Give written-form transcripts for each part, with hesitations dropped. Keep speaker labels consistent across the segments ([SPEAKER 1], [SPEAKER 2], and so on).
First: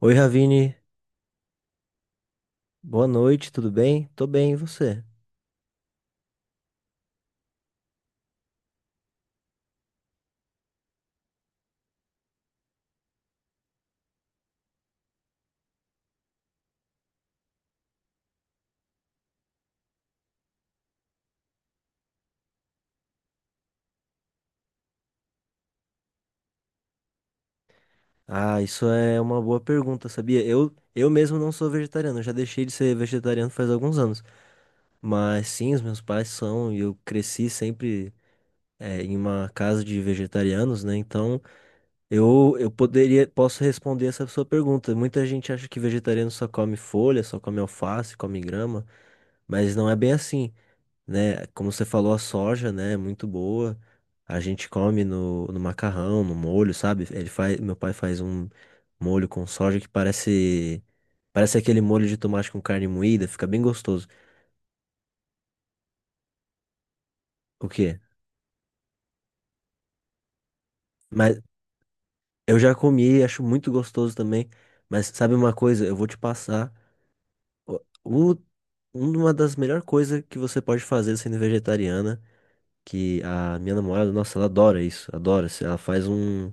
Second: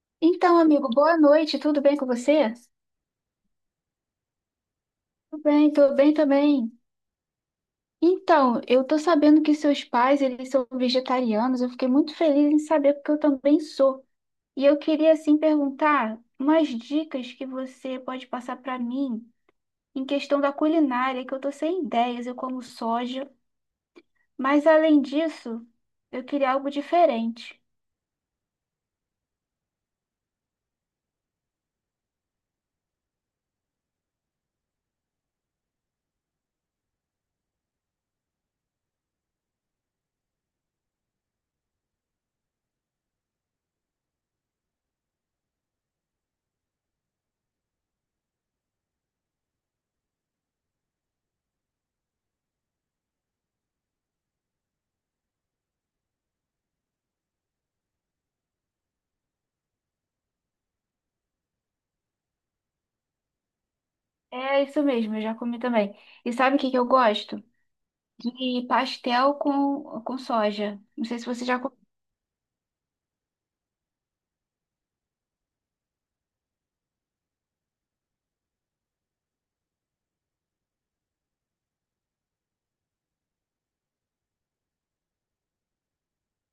[SPEAKER 1] Oi,
[SPEAKER 2] Então,
[SPEAKER 1] Ravine.
[SPEAKER 2] amigo, boa noite, tudo bem com você?
[SPEAKER 1] Boa noite, tudo bem? Tô bem, e você?
[SPEAKER 2] Tudo bem também. Então, eu tô sabendo que seus pais, eles são vegetarianos, eu fiquei muito feliz em saber porque eu também sou. E eu queria, assim, perguntar umas dicas que você pode passar para mim em questão da culinária, que eu tô sem ideias, eu como soja, mas além disso, eu queria algo diferente.
[SPEAKER 1] Ah, isso é uma boa pergunta, sabia? Eu mesmo não sou vegetariano, eu já deixei de ser vegetariano faz alguns anos. Mas sim, os meus pais são, e eu cresci sempre em uma casa de vegetarianos, né? Então eu posso responder essa sua pergunta. Muita gente acha que vegetariano só come folha, só come alface, come grama, mas não é bem assim. Né? Como você falou, a soja, né, é muito boa. A gente come no macarrão, no molho, sabe? Meu pai faz um molho com soja que parece parece aquele molho de tomate com carne moída, fica bem gostoso.
[SPEAKER 2] É isso mesmo, eu já comi também. E sabe o que que eu gosto?
[SPEAKER 1] O quê?
[SPEAKER 2] De pastel com soja. Não sei se
[SPEAKER 1] Mas
[SPEAKER 2] você já.
[SPEAKER 1] eu já comi, acho muito gostoso também. Mas sabe uma coisa? Eu vou te passar o, o- uma das melhores coisas que você pode fazer sendo vegetariana, que a minha namorada, nossa, ela adora isso, adora. Ela faz um.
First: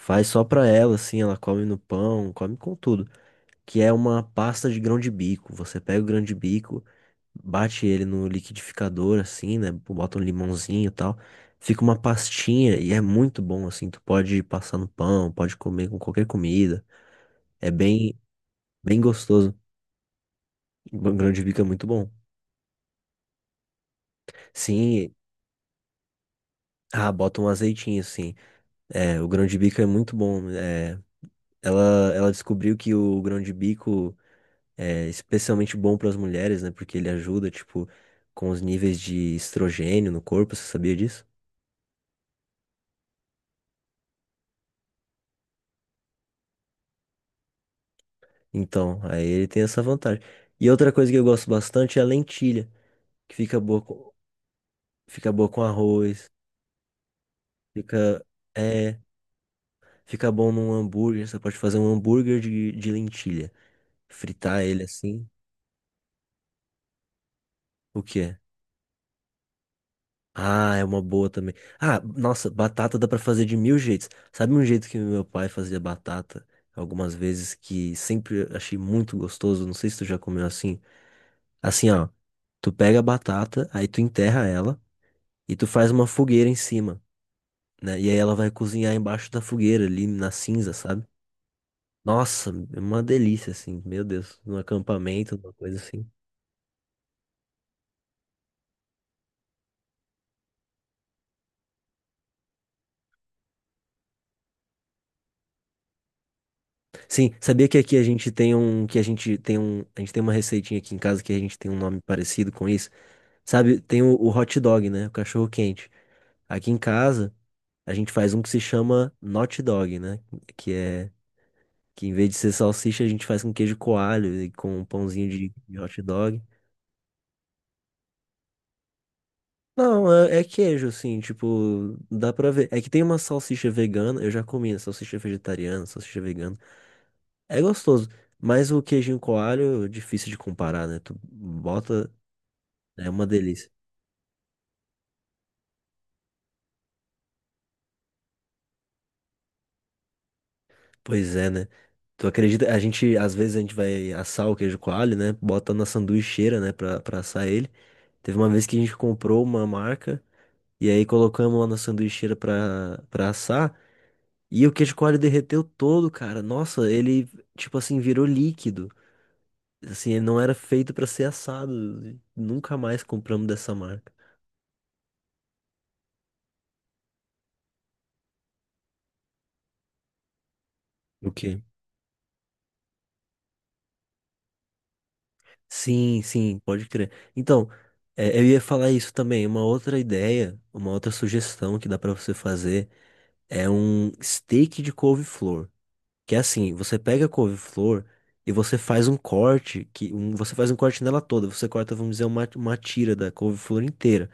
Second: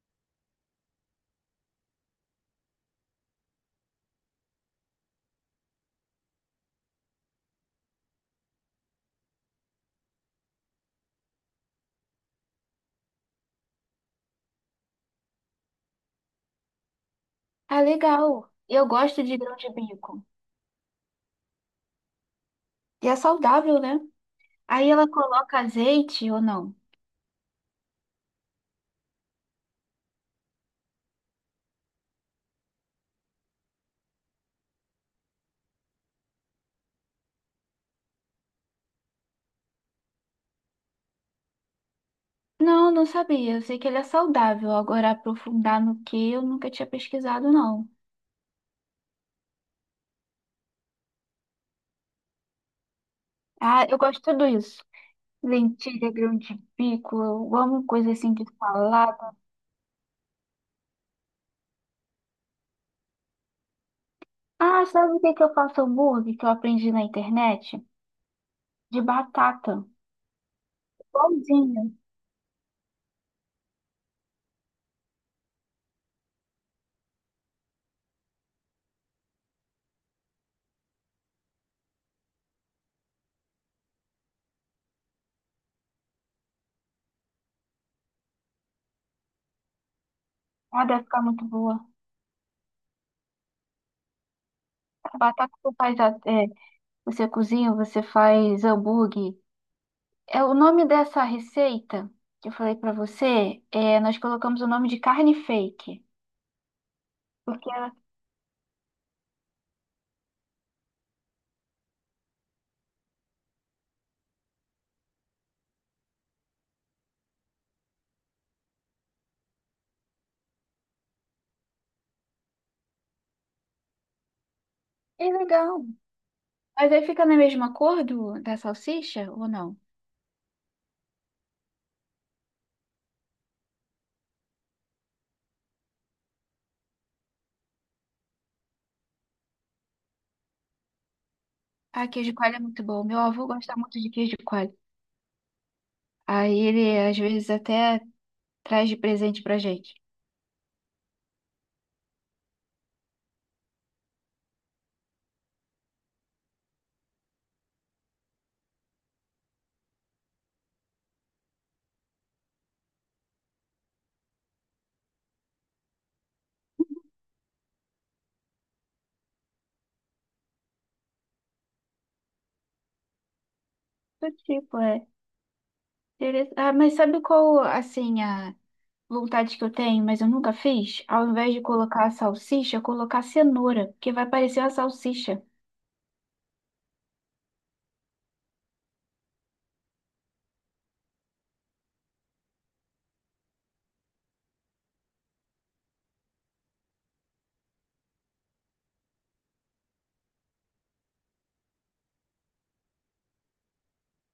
[SPEAKER 1] Faz só pra ela, assim, ela come no pão, come com tudo. Que é uma pasta de grão de bico. Você pega o grão de bico, bate ele no liquidificador, assim, né? Bota um limãozinho e tal. Fica uma pastinha e é muito bom, assim. Tu pode passar no pão, pode comer com qualquer comida. É
[SPEAKER 2] Ah,
[SPEAKER 1] bem,
[SPEAKER 2] legal. Eu
[SPEAKER 1] bem
[SPEAKER 2] gosto de
[SPEAKER 1] gostoso.
[SPEAKER 2] grão de bico.
[SPEAKER 1] O grão de bico é muito bom.
[SPEAKER 2] E é saudável, né? Aí ela
[SPEAKER 1] Sim,
[SPEAKER 2] coloca azeite ou não?
[SPEAKER 1] ah, bota um azeitinho, assim. É, o grão de bico é muito bom. É, ela descobriu que o grão de bico é especialmente bom para as mulheres, né? Porque ele ajuda, tipo, com os níveis de estrogênio no corpo, você sabia disso?
[SPEAKER 2] Não, não sabia. Eu sei que ele é saudável. Agora, aprofundar no que eu nunca tinha pesquisado, não.
[SPEAKER 1] Então, aí ele tem essa vantagem. E outra coisa que eu gosto bastante é a lentilha, que
[SPEAKER 2] Ah, eu gosto de tudo isso.
[SPEAKER 1] fica boa com
[SPEAKER 2] Lentilha,
[SPEAKER 1] arroz,
[SPEAKER 2] grão de bico, eu amo coisa
[SPEAKER 1] fica,
[SPEAKER 2] assim de
[SPEAKER 1] é,
[SPEAKER 2] salada.
[SPEAKER 1] fica bom num hambúrguer, você pode fazer um hambúrguer de lentilha, fritar ele
[SPEAKER 2] Ah, sabe o
[SPEAKER 1] assim.
[SPEAKER 2] que que eu faço hambúrguer que eu aprendi na internet?
[SPEAKER 1] O quê?
[SPEAKER 2] De batata.
[SPEAKER 1] Ah, é uma boa também.
[SPEAKER 2] Pãozinho.
[SPEAKER 1] Ah, nossa, batata dá pra fazer de mil jeitos. Sabe um jeito que meu pai fazia batata algumas vezes que sempre achei muito gostoso? Não sei se tu já comeu assim. Assim, ó, tu pega a batata, aí tu enterra ela e tu faz uma fogueira em cima, né? E aí ela vai cozinhar embaixo da fogueira ali na cinza,
[SPEAKER 2] Ah, deve
[SPEAKER 1] sabe?
[SPEAKER 2] ficar muito boa.
[SPEAKER 1] Nossa, é uma delícia assim. Meu Deus, num
[SPEAKER 2] A
[SPEAKER 1] acampamento,
[SPEAKER 2] batata
[SPEAKER 1] uma
[SPEAKER 2] que você
[SPEAKER 1] coisa
[SPEAKER 2] faz,
[SPEAKER 1] assim.
[SPEAKER 2] é, você cozinha, você faz hambúrguer. É o nome dessa receita que eu falei pra você, é, nós colocamos o nome de carne fake,
[SPEAKER 1] Sim, sabia
[SPEAKER 2] porque
[SPEAKER 1] que
[SPEAKER 2] ela
[SPEAKER 1] aqui a gente tem um que a gente tem uma receitinha aqui em casa que a gente tem um nome parecido com isso? Sabe, tem o hot dog, né? O cachorro quente. Aqui em casa, a gente faz um que se chama not dog, né? Que é que em vez de ser salsicha, a gente faz com queijo coalho e com um pãozinho
[SPEAKER 2] é
[SPEAKER 1] de
[SPEAKER 2] legal.
[SPEAKER 1] hot dog.
[SPEAKER 2] Mas aí fica na mesma cor do, da salsicha ou não?
[SPEAKER 1] Não, é, é queijo, assim, tipo, dá pra ver. É que tem uma salsicha vegana, eu já comi, né? Salsicha vegetariana, salsicha vegana. É gostoso, mas o queijinho coalho, difícil de comparar, né? Tu
[SPEAKER 2] Ah,
[SPEAKER 1] bota,
[SPEAKER 2] queijo de coalho é muito bom.
[SPEAKER 1] é
[SPEAKER 2] Meu
[SPEAKER 1] uma
[SPEAKER 2] avô
[SPEAKER 1] delícia.
[SPEAKER 2] gosta muito de queijo de coalho. Aí ele às vezes até traz de presente pra gente.
[SPEAKER 1] Pois é, né? Tu acredita? A gente vai assar o queijo coalho, né? Bota na sanduicheira, né? Pra assar ele. Teve uma vez que a gente comprou uma marca e aí colocamos lá na sanduicheira pra assar. E o queijo coalho derreteu todo, cara. Nossa, ele, tipo assim, virou líquido. Assim, ele não era feito pra ser assado. Nunca mais compramos dessa marca.
[SPEAKER 2] Do tipo, é. Ah, mas sabe qual, assim, a vontade que eu tenho, mas eu nunca fiz? Ao
[SPEAKER 1] O
[SPEAKER 2] invés de
[SPEAKER 1] quê?
[SPEAKER 2] colocar a salsicha, colocar cenoura, porque vai parecer uma salsicha.
[SPEAKER 1] Sim, sim, pode crer. Então, eu ia falar isso também. Uma outra ideia, uma outra sugestão que dá pra você fazer. É um steak de couve-flor. Que é assim, você pega a couve-flor e você faz um corte, você faz um corte nela toda. Você corta, vamos dizer, uma tira da couve-flor inteira.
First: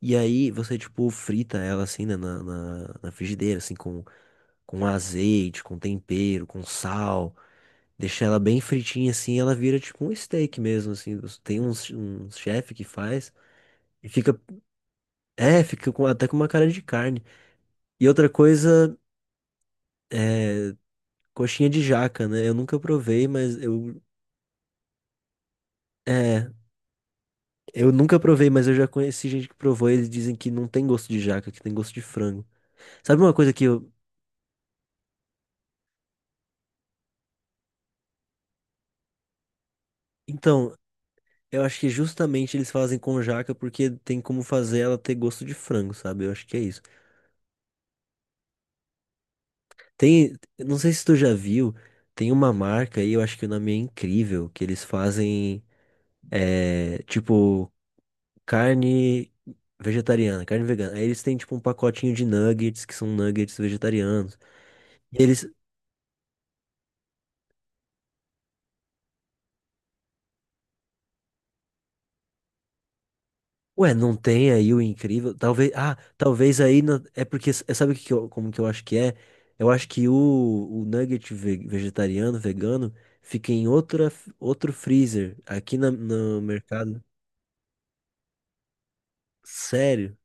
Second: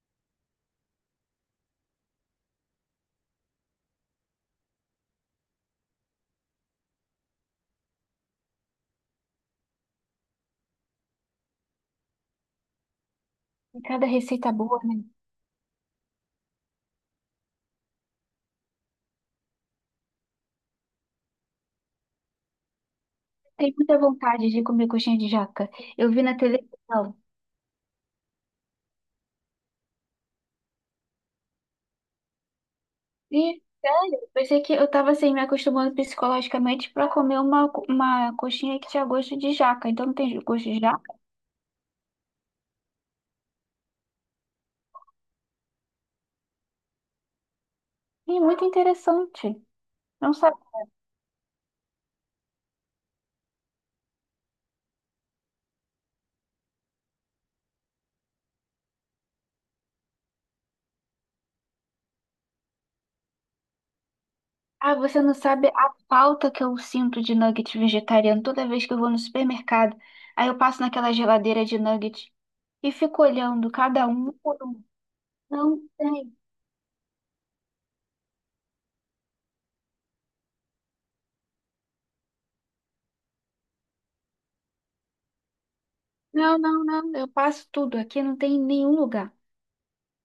[SPEAKER 1] E aí você, tipo, frita ela assim, né, na frigideira, assim, com azeite, com tempero, com sal. Deixa ela bem fritinha assim, ela vira tipo um steak mesmo, assim. Você- Tem uns, um chefe que faz
[SPEAKER 2] E cada
[SPEAKER 1] e fica,
[SPEAKER 2] receita boa, né?
[SPEAKER 1] é, fica com, até com uma cara de carne. E outra coisa, é, coxinha de jaca, né? Eu nunca provei, mas
[SPEAKER 2] Tem muita
[SPEAKER 1] eu.
[SPEAKER 2] vontade de comer coxinha de jaca. Eu vi na
[SPEAKER 1] É,
[SPEAKER 2] televisão.
[SPEAKER 1] eu nunca provei, mas eu já conheci gente que provou e eles dizem que não tem gosto de jaca, que tem gosto de frango. Sabe uma coisa
[SPEAKER 2] E,
[SPEAKER 1] que eu.
[SPEAKER 2] sério, pensei que eu tava assim, me acostumando psicologicamente pra comer uma, uma coxinha que tinha gosto de jaca. Então não tem gosto
[SPEAKER 1] Então,
[SPEAKER 2] de jaca.
[SPEAKER 1] eu acho que justamente eles fazem com jaca porque tem como fazer ela ter gosto de frango, sabe? Eu acho que é isso.
[SPEAKER 2] E muito interessante.
[SPEAKER 1] Tem.
[SPEAKER 2] Não sabe.
[SPEAKER 1] Eu Não sei se tu já viu, tem uma marca aí, eu acho que o nome é Incrível, que eles fazem. É, tipo, carne vegetariana, carne vegana. Aí eles têm tipo um pacotinho de nuggets, que são nuggets vegetarianos.
[SPEAKER 2] Ah, você
[SPEAKER 1] E
[SPEAKER 2] não
[SPEAKER 1] eles,
[SPEAKER 2] sabe a falta que eu sinto de nugget vegetariano toda vez que eu vou no supermercado. Aí eu passo naquela geladeira de nugget e fico olhando
[SPEAKER 1] ué,
[SPEAKER 2] cada
[SPEAKER 1] não
[SPEAKER 2] um
[SPEAKER 1] tem
[SPEAKER 2] por
[SPEAKER 1] aí o
[SPEAKER 2] um.
[SPEAKER 1] Incrível? Talvez,
[SPEAKER 2] Não
[SPEAKER 1] ah,
[SPEAKER 2] tem.
[SPEAKER 1] talvez aí na- é porque é- sabe o que que eu- como que eu acho que é? Eu acho que o vegetariano, vegano, fica em outra, outro freezer no
[SPEAKER 2] Não, não,
[SPEAKER 1] mercado.
[SPEAKER 2] não. Eu passo tudo. Aqui não tem em nenhum lugar.
[SPEAKER 1] Sério?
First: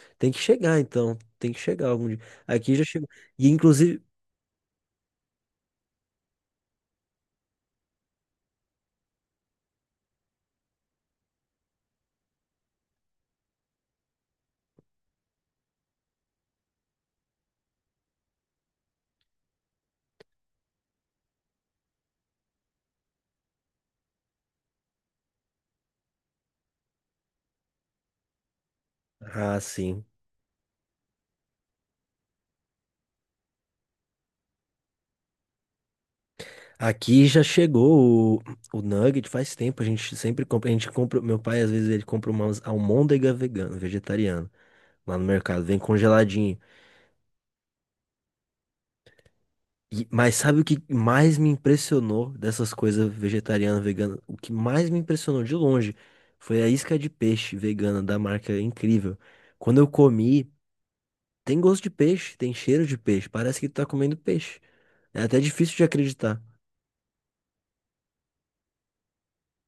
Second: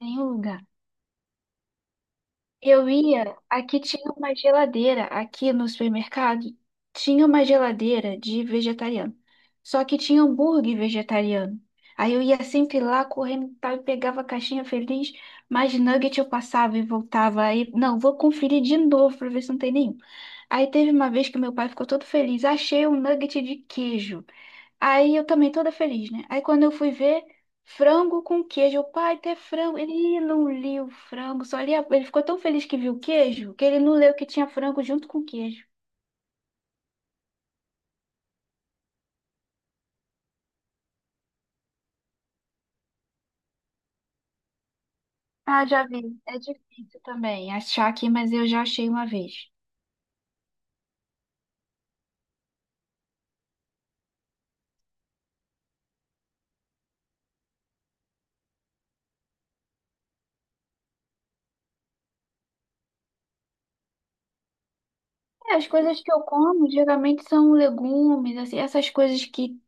[SPEAKER 2] Nenhum
[SPEAKER 1] Tem que
[SPEAKER 2] lugar.
[SPEAKER 1] chegar então, tem que chegar algum dia. Aqui já
[SPEAKER 2] Eu
[SPEAKER 1] chegou.
[SPEAKER 2] ia,
[SPEAKER 1] E
[SPEAKER 2] aqui tinha
[SPEAKER 1] inclusive,
[SPEAKER 2] uma geladeira, aqui no supermercado, tinha uma geladeira de vegetariano. Só que tinha hambúrguer vegetariano. Aí eu ia sempre lá correndo e tal, e pegava a caixinha feliz, mas nugget eu passava e voltava. Aí, não, vou conferir de novo pra ver se não tem nenhum. Aí teve uma vez que meu pai ficou todo feliz, achei um nugget de queijo. Aí eu também toda feliz, né? Aí quando eu fui ver, frango com queijo. O pai, até
[SPEAKER 1] ah,
[SPEAKER 2] frango.
[SPEAKER 1] sim.
[SPEAKER 2] Ele não lia o frango, só lia. Ele ficou tão feliz que viu o queijo, que ele não leu que tinha frango junto com queijo.
[SPEAKER 1] Aqui já chegou o nugget faz tempo, a gente compra, meu pai às vezes ele compra umas almôndega vegana, vegetariana lá no mercado,
[SPEAKER 2] Ah,
[SPEAKER 1] vem
[SPEAKER 2] já vi. É
[SPEAKER 1] congeladinho.
[SPEAKER 2] difícil também achar aqui, mas eu já achei uma vez.
[SPEAKER 1] E- mas sabe o que mais me impressionou dessas coisas vegetariana, vegana? O que mais me impressionou de longe foi a isca de peixe vegana da marca Incrível. Quando eu comi, tem gosto de peixe, tem cheiro de peixe, parece que tu tá comendo peixe. É até
[SPEAKER 2] É, as
[SPEAKER 1] difícil de
[SPEAKER 2] coisas que eu
[SPEAKER 1] acreditar.
[SPEAKER 2] como geralmente são legumes, assim, essas coisas que.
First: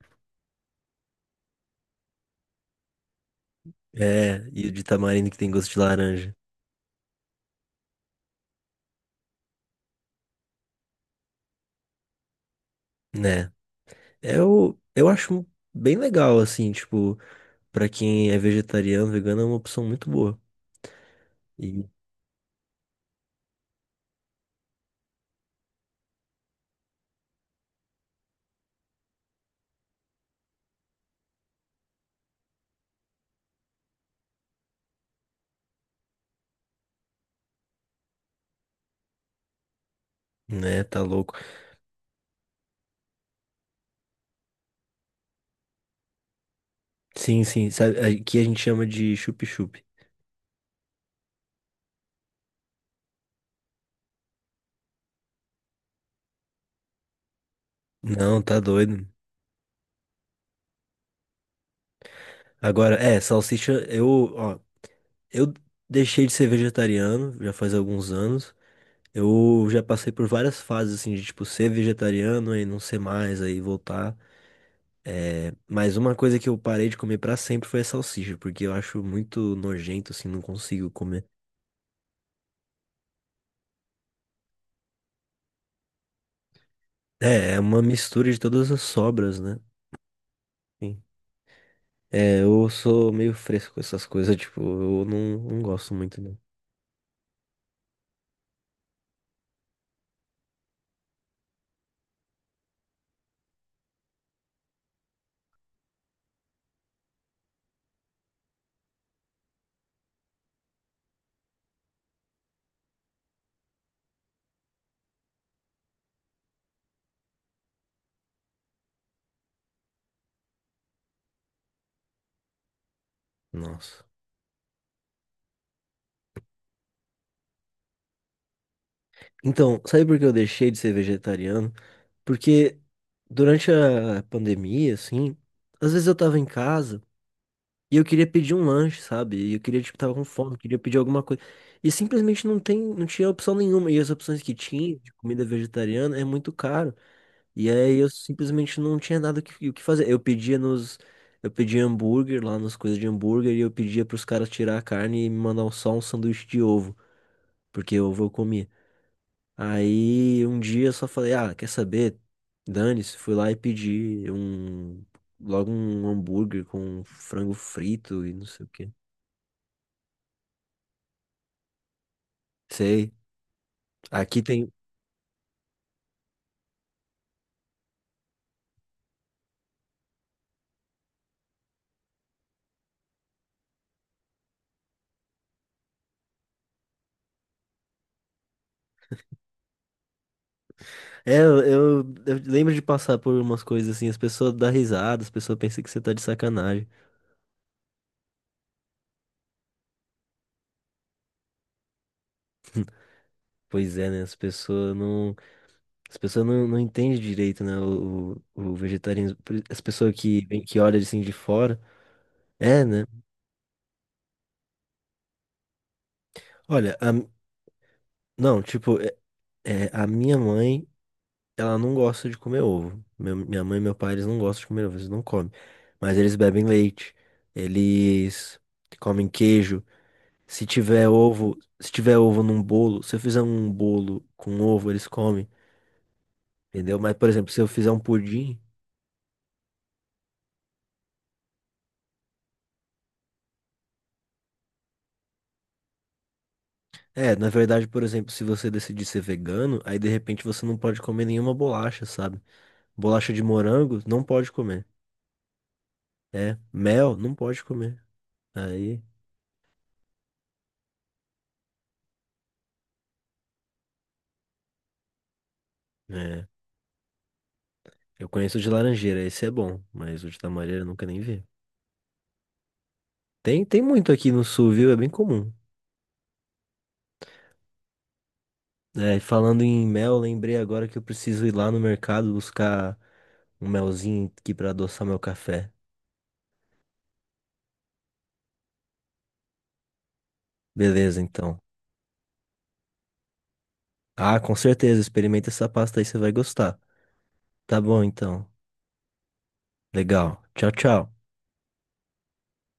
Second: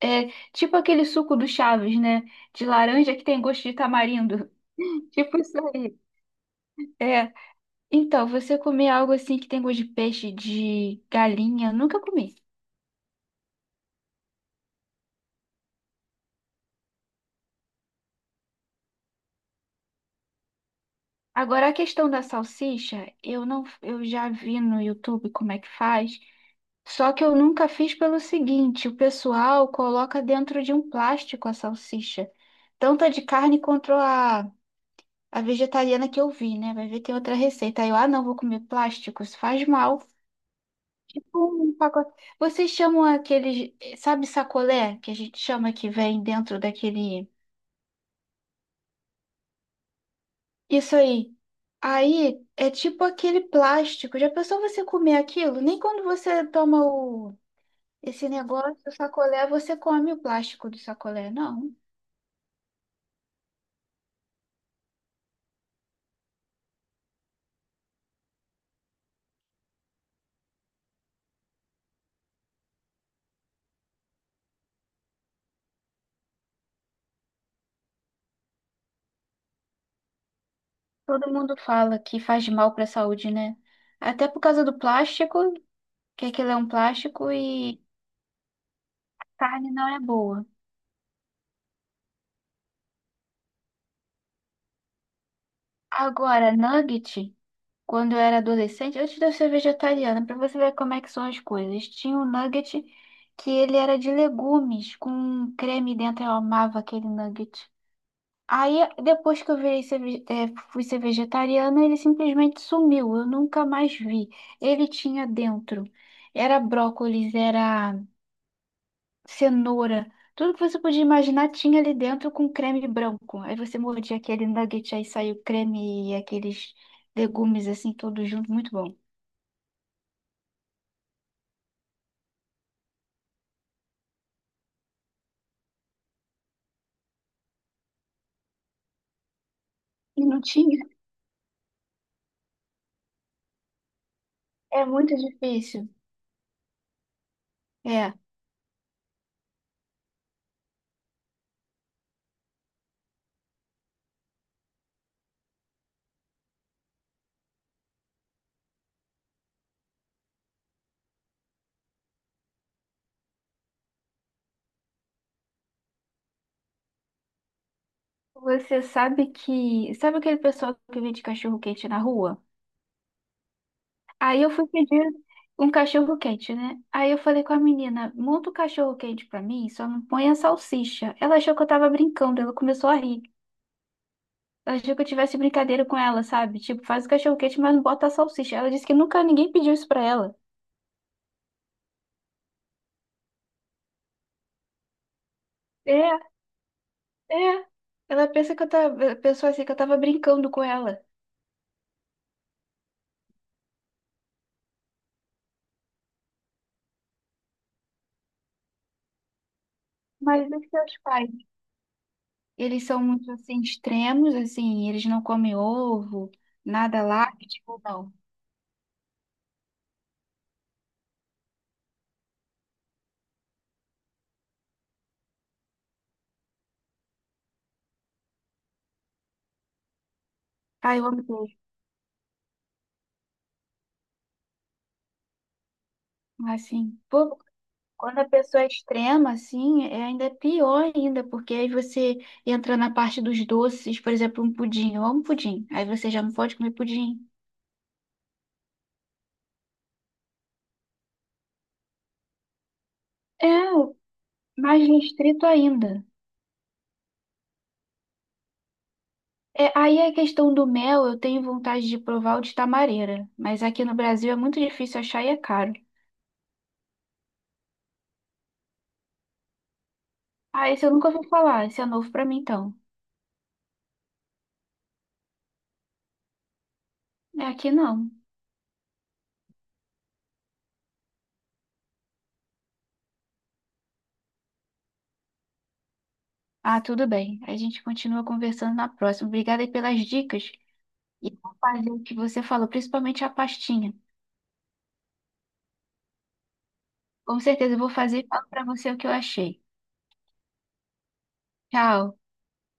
[SPEAKER 2] É, tipo aquele suco do Chaves, né? De laranja que tem gosto de
[SPEAKER 1] É,
[SPEAKER 2] tamarindo.
[SPEAKER 1] e o de tamarindo que
[SPEAKER 2] Tipo
[SPEAKER 1] tem
[SPEAKER 2] isso
[SPEAKER 1] gosto de
[SPEAKER 2] aí.
[SPEAKER 1] laranja,
[SPEAKER 2] É. Então, você comer algo assim que tem gosto de peixe, de galinha, nunca comi.
[SPEAKER 1] né? Eu acho bem legal, assim, tipo, pra quem é vegetariano, vegano é uma opção muito boa.
[SPEAKER 2] Agora, a
[SPEAKER 1] E,
[SPEAKER 2] questão da salsicha, eu não, eu já vi no YouTube como é que faz, só que eu nunca fiz pelo seguinte, o pessoal coloca dentro de um plástico a salsicha, tanto a de carne quanto a vegetariana que eu vi, né? Vai ver, tem outra receita. Aí eu, ah, não, vou comer plástico, isso faz mal.
[SPEAKER 1] né, tá louco.
[SPEAKER 2] Tipo um pacote. Vocês chamam aqueles, sabe sacolé, que a gente chama que vem dentro daquele.
[SPEAKER 1] Sim, sim, sabe, aqui a gente chama de chup-chup.
[SPEAKER 2] Isso aí. Aí é tipo aquele plástico. Já pensou você comer aquilo? Nem quando você toma o esse
[SPEAKER 1] Não, tá
[SPEAKER 2] negócio, o
[SPEAKER 1] doido.
[SPEAKER 2] sacolé, você come o plástico do sacolé, não.
[SPEAKER 1] Agora, salsicha, ó, eu deixei de ser vegetariano já faz alguns anos. Eu já passei por várias fases, assim, de, tipo, ser vegetariano e não ser mais, aí voltar. É, mas uma coisa que eu parei de comer pra sempre foi a salsicha, porque eu acho muito nojento, assim, não consigo comer.
[SPEAKER 2] Todo mundo fala que faz mal para a saúde, né? Até por causa do plástico, que aquilo é um plástico
[SPEAKER 1] É, é uma
[SPEAKER 2] e
[SPEAKER 1] mistura de todas as sobras, né?
[SPEAKER 2] carne não é boa.
[SPEAKER 1] Sim. É, eu sou meio fresco com essas coisas, tipo, eu não, não gosto muito, não.
[SPEAKER 2] Agora, nugget. Quando eu era adolescente, antes de eu ser vegetariana, pra você ver como é que são as coisas. Tinha um nugget que ele era de legumes, com um creme dentro, eu amava aquele nugget. Aí, depois que eu virei ser, fui ser vegetariana, ele simplesmente sumiu, eu nunca mais vi. Ele tinha dentro, era brócolis, era cenoura, tudo que você podia imaginar tinha ali dentro com creme branco. Aí você
[SPEAKER 1] Nossa.
[SPEAKER 2] mordia aquele nugget, aí saiu creme e aqueles legumes assim, todos juntos, muito bom.
[SPEAKER 1] Então, sabe por que eu deixei de ser vegetariano? Porque durante a pandemia, assim, às vezes eu tava em casa e eu queria pedir um lanche, sabe? E eu queria, tipo, tava com
[SPEAKER 2] E não
[SPEAKER 1] fome, queria
[SPEAKER 2] tinha.
[SPEAKER 1] pedir alguma coisa. E simplesmente não tem, não tinha opção nenhuma. E as opções que
[SPEAKER 2] É
[SPEAKER 1] tinha de
[SPEAKER 2] muito
[SPEAKER 1] comida
[SPEAKER 2] difícil.
[SPEAKER 1] vegetariana é muito caro. E aí eu
[SPEAKER 2] É.
[SPEAKER 1] simplesmente não tinha nada o que fazer. Eu pedia nos. Eu pedia hambúrguer lá nas coisas de hambúrguer e eu pedia pros caras tirar a carne e me mandar só um sanduíche de ovo, porque ovo eu comia. Aí um dia eu só falei, ah, quer saber? Dane-se, fui lá e pedi logo um hambúrguer com frango frito e não sei o
[SPEAKER 2] Você
[SPEAKER 1] quê.
[SPEAKER 2] sabe que. Sabe aquele pessoal que vende cachorro-quente na rua?
[SPEAKER 1] Sei. Aqui
[SPEAKER 2] Aí eu fui
[SPEAKER 1] tem.
[SPEAKER 2] pedir um cachorro-quente, né? Aí eu falei com a menina: monta o cachorro-quente pra mim, só não põe a salsicha. Ela achou que eu tava brincando, ela começou a rir. Ela achou que eu tivesse brincadeira com ela, sabe? Tipo, faz o cachorro-quente, mas não bota a salsicha. Ela disse que nunca ninguém pediu isso pra ela.
[SPEAKER 1] É, eu lembro de passar por umas coisas assim, as pessoas dão risada, as pessoas pensam que você
[SPEAKER 2] É,
[SPEAKER 1] tá de sacanagem.
[SPEAKER 2] é. Ela pensa que eu tava, pensou assim que eu tava brincando com ela.
[SPEAKER 1] Pois é, né? As pessoas não. As pessoas não entendem direito, né? O vegetarianismo. As pessoas que,
[SPEAKER 2] Mas isso
[SPEAKER 1] que
[SPEAKER 2] é os
[SPEAKER 1] olham assim
[SPEAKER 2] pais.
[SPEAKER 1] de fora. É,
[SPEAKER 2] Eles são
[SPEAKER 1] né?
[SPEAKER 2] muito assim extremos, assim, eles não comem ovo,
[SPEAKER 1] Olha,
[SPEAKER 2] nada
[SPEAKER 1] a-
[SPEAKER 2] lácteo, não.
[SPEAKER 1] não, tipo, é, a minha mãe. Ela não gosta de comer ovo. Minha mãe e meu pai, eles não gostam de comer ovo, eles não comem. Mas eles bebem leite, eles comem queijo. Se
[SPEAKER 2] Ah, eu
[SPEAKER 1] tiver
[SPEAKER 2] amo queijo.
[SPEAKER 1] ovo, se tiver ovo num bolo, se eu fizer um bolo com ovo, eles comem, entendeu?
[SPEAKER 2] Assim,
[SPEAKER 1] Mas, por
[SPEAKER 2] pô,
[SPEAKER 1] exemplo, se eu fizer um
[SPEAKER 2] quando a
[SPEAKER 1] pudim,
[SPEAKER 2] pessoa é extrema, assim, é ainda pior ainda, porque aí você entra na parte dos doces, por exemplo, um pudim. Eu amo pudim. Aí você já não pode comer pudim.
[SPEAKER 1] é, na verdade, por exemplo, se você decidir ser vegano, aí de repente você não pode comer nenhuma bolacha, sabe? Bolacha de
[SPEAKER 2] É,
[SPEAKER 1] morango, não pode
[SPEAKER 2] mais
[SPEAKER 1] comer.
[SPEAKER 2] restrito ainda.
[SPEAKER 1] É, mel, não pode comer. Aí,
[SPEAKER 2] É, aí a questão do mel, eu tenho vontade de provar o de tamareira, mas aqui no Brasil é muito difícil achar e é caro.
[SPEAKER 1] é. Eu conheço o de laranjeira, esse é bom, mas o de
[SPEAKER 2] Ah,
[SPEAKER 1] tamareira eu
[SPEAKER 2] esse eu
[SPEAKER 1] nunca
[SPEAKER 2] nunca
[SPEAKER 1] nem
[SPEAKER 2] ouvi
[SPEAKER 1] vi.
[SPEAKER 2] falar, esse é novo pra mim então.
[SPEAKER 1] Tem, tem muito aqui no sul, viu? É bem comum.
[SPEAKER 2] É aqui não.
[SPEAKER 1] É, falando em mel, lembrei agora que eu preciso ir lá no mercado buscar um melzinho aqui pra adoçar meu café.
[SPEAKER 2] Ah, tudo bem. A gente continua conversando na próxima. Obrigada aí pelas dicas
[SPEAKER 1] Beleza,
[SPEAKER 2] e vou
[SPEAKER 1] então.
[SPEAKER 2] fazer o que você falou, principalmente a pastinha.
[SPEAKER 1] Ah, com certeza, experimenta essa pasta aí, você vai gostar.
[SPEAKER 2] Com certeza eu
[SPEAKER 1] Tá
[SPEAKER 2] vou
[SPEAKER 1] bom,
[SPEAKER 2] fazer e
[SPEAKER 1] então.
[SPEAKER 2] falo para você o que eu achei.
[SPEAKER 1] Legal. Tchau, tchau.
[SPEAKER 2] Tchau.